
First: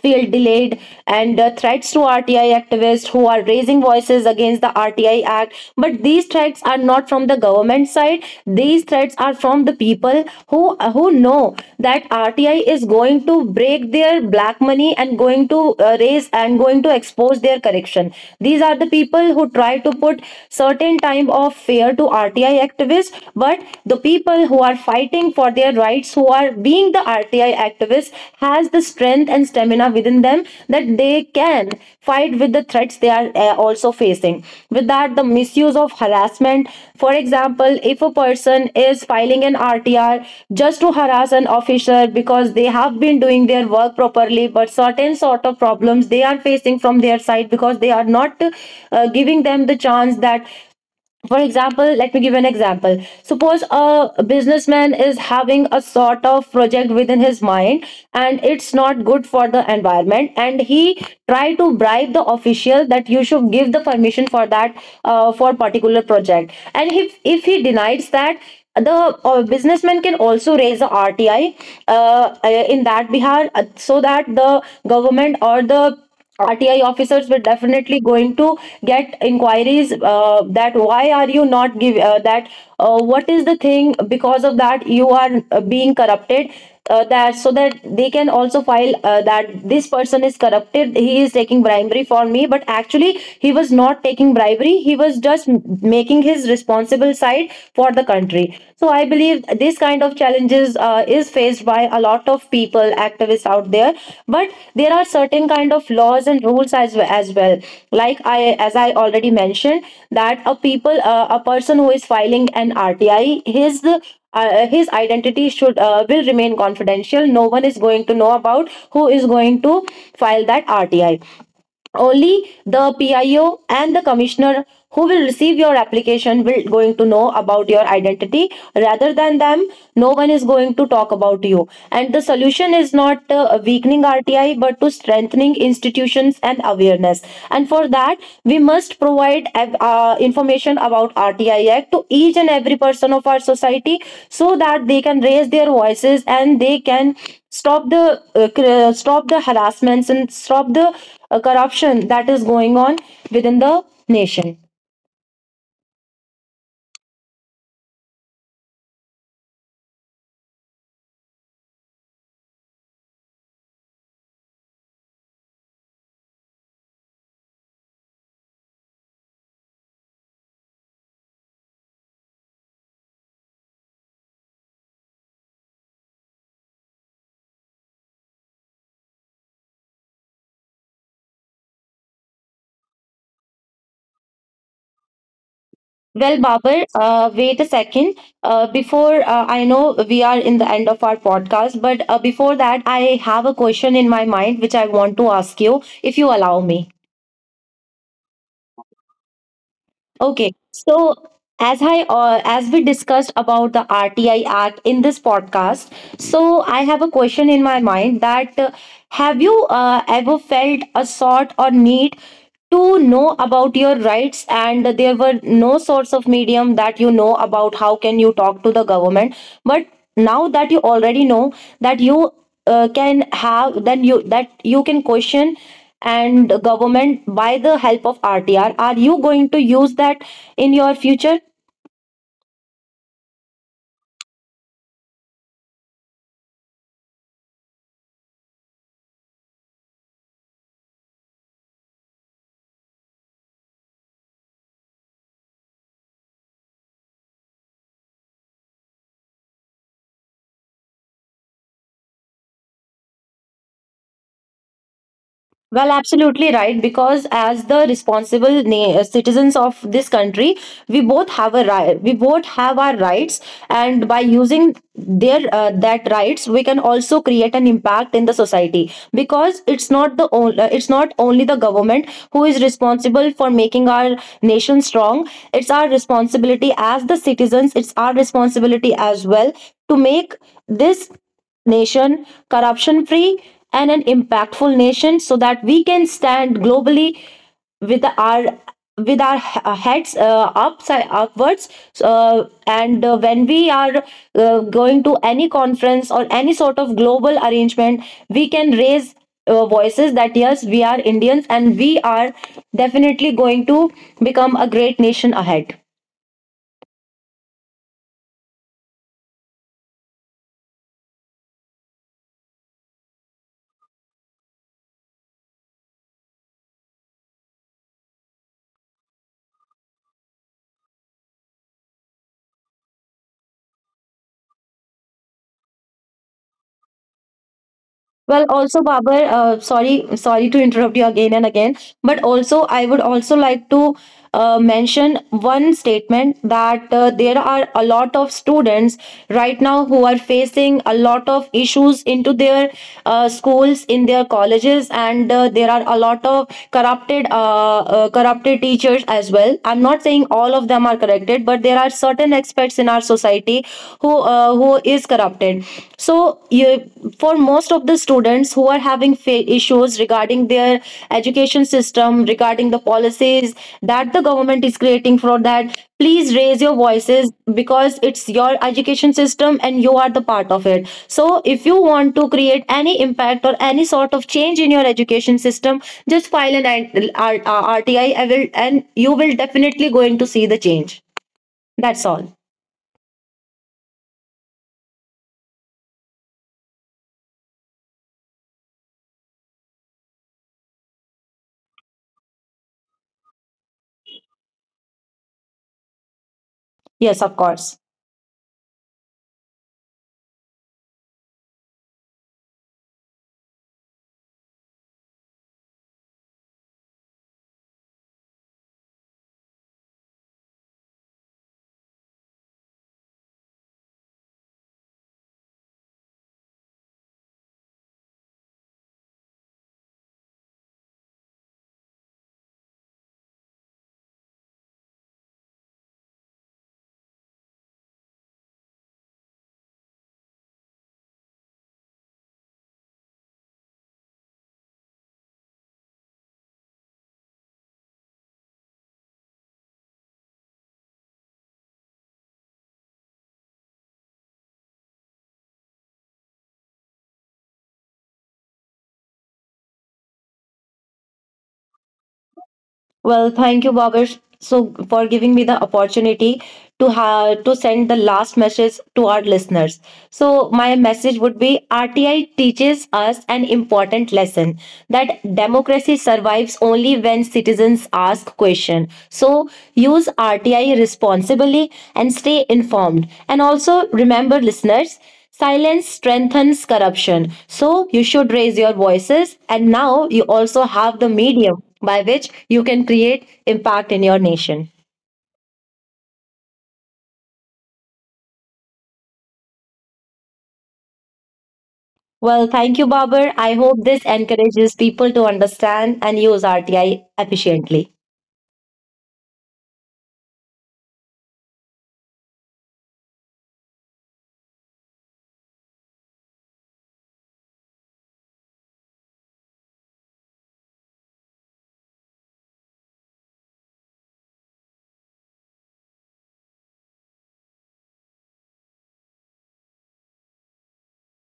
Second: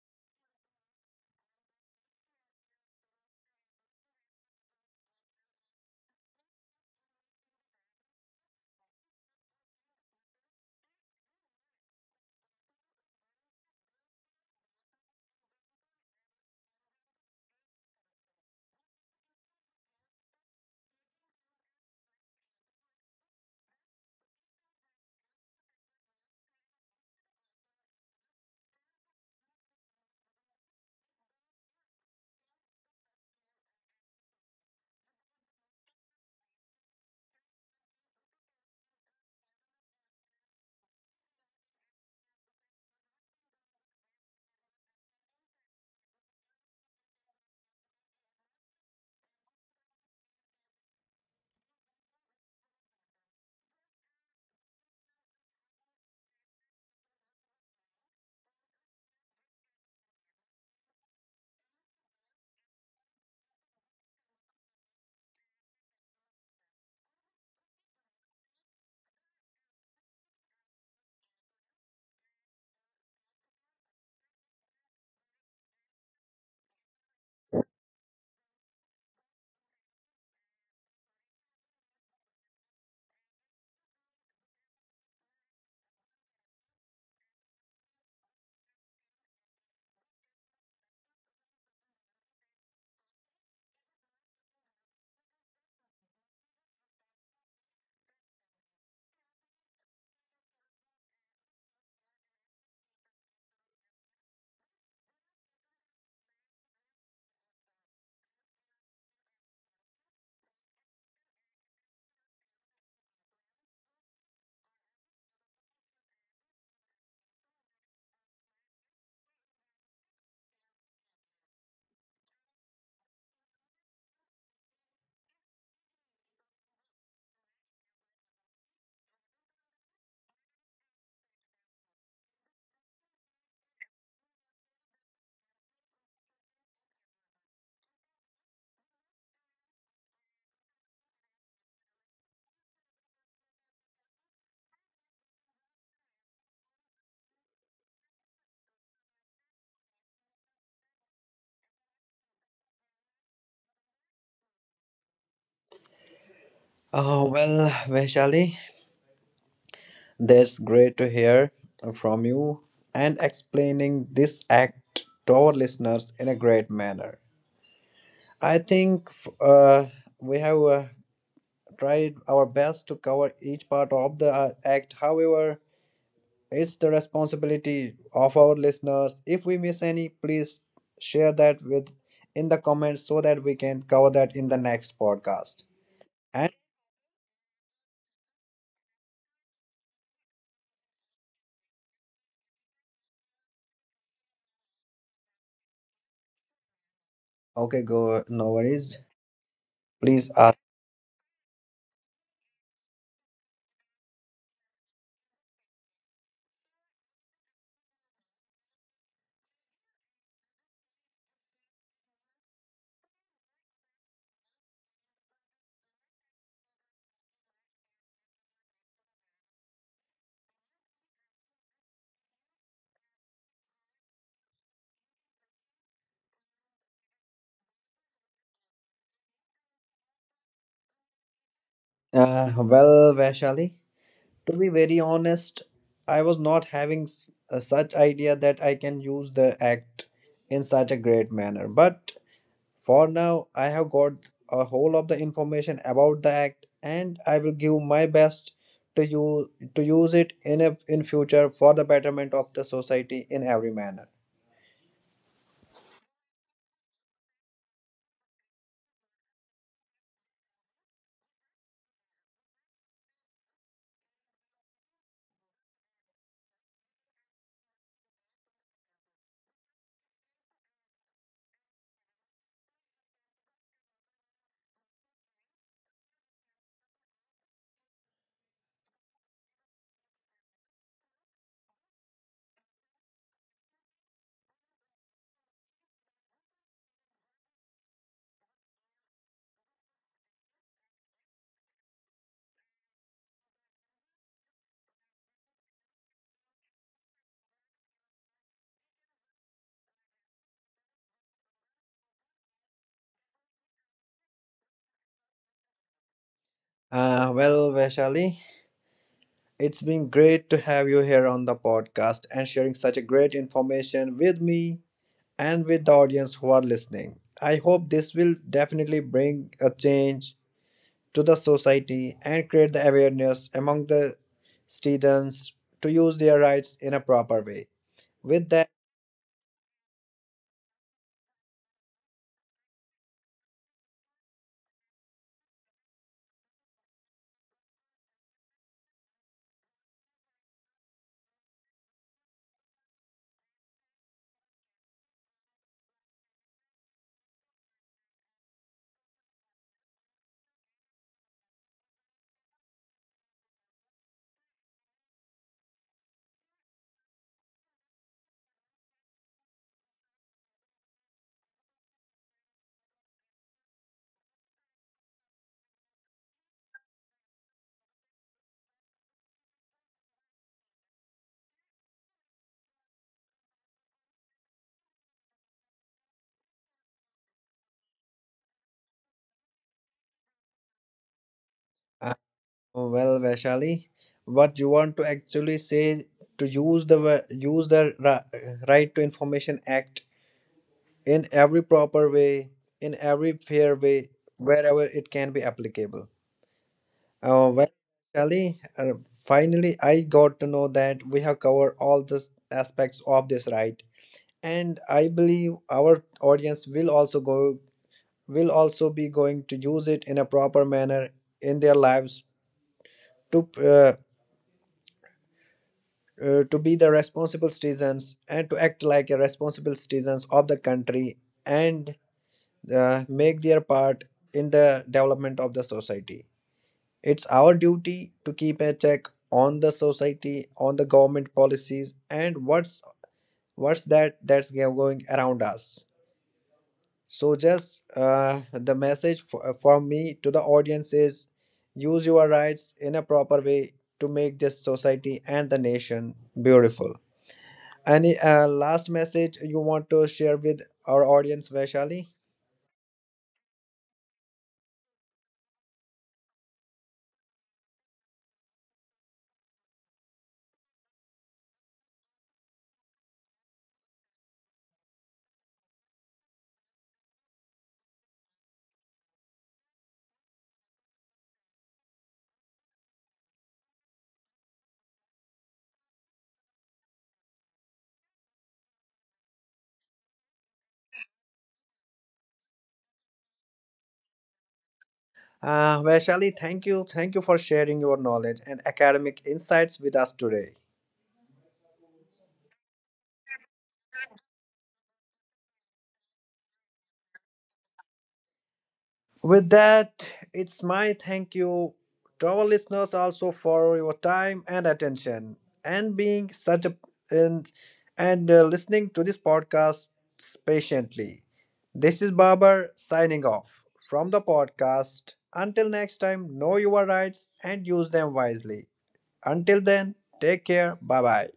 Feel delayed and threats to RTI activists who are raising voices against the RTI Act. But these threats are not from the government side. These threats are from the people who who know that RTI is going to break their black money, and going to raise and going to expose their corruption. These are the people who try to put certain type of fear to RTI activists. But the people who are fighting for their rights, who are being the RTI activists, has the strength and stamina within them that they can fight with the threats they are also facing. With that, the misuse of harassment, for example, if a person is filing an RTR just to harass an officer because they have been doing their work properly, but certain sort of problems they are facing from their side because they are not giving them the chance that, for example, let me give you an example. Suppose a businessman is having a sort of project within his mind, and it's not good for the environment, and he try to bribe the official that you should give the permission for that for particular project. And if he denies that, the businessman can also raise the RTI uh, in that Bihar, so that the government or the RTI officers were definitely going to get inquiries, that why are you not give that what is the thing because of that you are being corrupted, that so that they can also file, that this person is corrupted, he is taking bribery for me. But actually, he was not taking bribery. He was just making his responsible side for the country. So I believe this kind of challenges is faced by a lot of people, activists out there. But there are certain kind of laws and rules as well. Like I, as I already mentioned, that a people, a person who is filing an RTI, his identity should will remain confidential. No one is going to know about who is going to file that RTI. Only the PIO and the commissioner who will receive your application will going to know about your identity. Rather than them, no one is going to talk about you. And the solution is not weakening RTI, but to strengthening institutions and awareness. And for that, we must provide information about RTI Act to each and every person of our society, so that they can raise their voices, and they can stop the stop the harassments, and stop the a corruption that is going on within the nation.
Well, Vaishali, that's great to hear from you and explaining this act to our listeners in a great manner. I think uh, we have tried our best to cover each part of the act. However, it's the responsibility of our listeners. If we miss any, please share that with in the comments so that we can cover that in the next podcast.
Well,
And
Babar, wait a second. Before I know we are in the end of our podcast, but before that, I have a question in my mind which I want to ask you if you allow me.
okay, go, no worries. Please
Okay,
ask.
so as we discussed about the RTI Act in this podcast, so I have a question in my mind that have you ever felt a sort or need to know about your rights, and there were no sorts of medium that you know about how can you talk to the government. But now that you already know that you that you can question and government by the help of RTR, are you going to use that in your future?
Well, Vaishali, to be very honest, I was not having such idea that I can use the act in such a great manner. But for now, I have got a whole of the information about the act, and I will give my best to use to use it in a in future for the betterment of the society in every manner.
Well, absolutely right. Because as the responsible citizens of this country, we both have a right. We both have our rights, and by using their that rights, we can also create an impact in the society. Because it's not only the government who is responsible for making our nation strong. It's our responsibility as the citizens. It's our responsibility as well to make this nation corruption free, and an impactful nation, so that we can stand globally with our with our heads upside upwards. So, uh, and uh, when we are going to any conference or any sort of global arrangement, we can raise voices that yes, we are Indians, and we are definitely going to become a great nation ahead.
Well, Vaishali, it's been great to have you here on the podcast and sharing such a great information with me and with the audience who are listening. I hope this will definitely bring a change to the society and create the awareness among the students to use their rights in a proper way.
Well,
With that,
also, Babar, sorry, sorry to interrupt you again and again, but also I would also like to mention one statement that there are a lot of students right now who are facing a lot of issues into their schools, in their colleges, and there are a lot of corrupted teachers as well. I'm not saying all of them are corrected, but there are certain aspects in our society who is corrupted. So you, for most of the students who are having issues regarding their education system, regarding the policies that the government is creating for that, please raise your voices, because it's your education system and you are the part of it. So if you want to create any impact or any sort of change in your education system, just file an RTI, I will and you will definitely going to see the change. That's
uh,
all.
well, Vaishali, what you want to actually say, to use the use the Right to Information Act in every proper way, in every fair way, wherever it can be applicable.
Yes, of course.
Oh, well, Shelly, finally I got to know that we have covered all the aspects of this right. And I believe our audience will also go will also be going to use it in a proper manner in their lives to uh, to be the responsible citizens and to act like a responsible citizens of the country and make their part in the development of the society. It's our duty to keep a check on the society, on the government policies, and what's that that's going around us. So just the message from me to the audience is: use your rights in a proper way to make this society and the nation beautiful. Any last message you want to share with our audience, Vaishali?
Well, thank you, Bhavesh, so for giving me the opportunity to have to send the last message to our listeners. So my message would be RTI teaches us an important lesson that democracy survives only when citizens ask questions. So use RTI responsibly and stay informed. And also remember, listeners, silence strengthens corruption. So you should raise your voices. And now you also have the medium by which you can create impact in your nation.
Vaishali, thank you. Thank you for sharing your knowledge and academic insights with us today.
Well, thank you, Babar. I hope this encourages people to understand and use RTI efficiently.
With that, it's my thank you to our listeners also for your time and attention and being such a and, and listening to this podcast patiently. This is Babar signing off from the podcast. Until next time, know your rights and use them wisely. Until then, take care. Bye bye.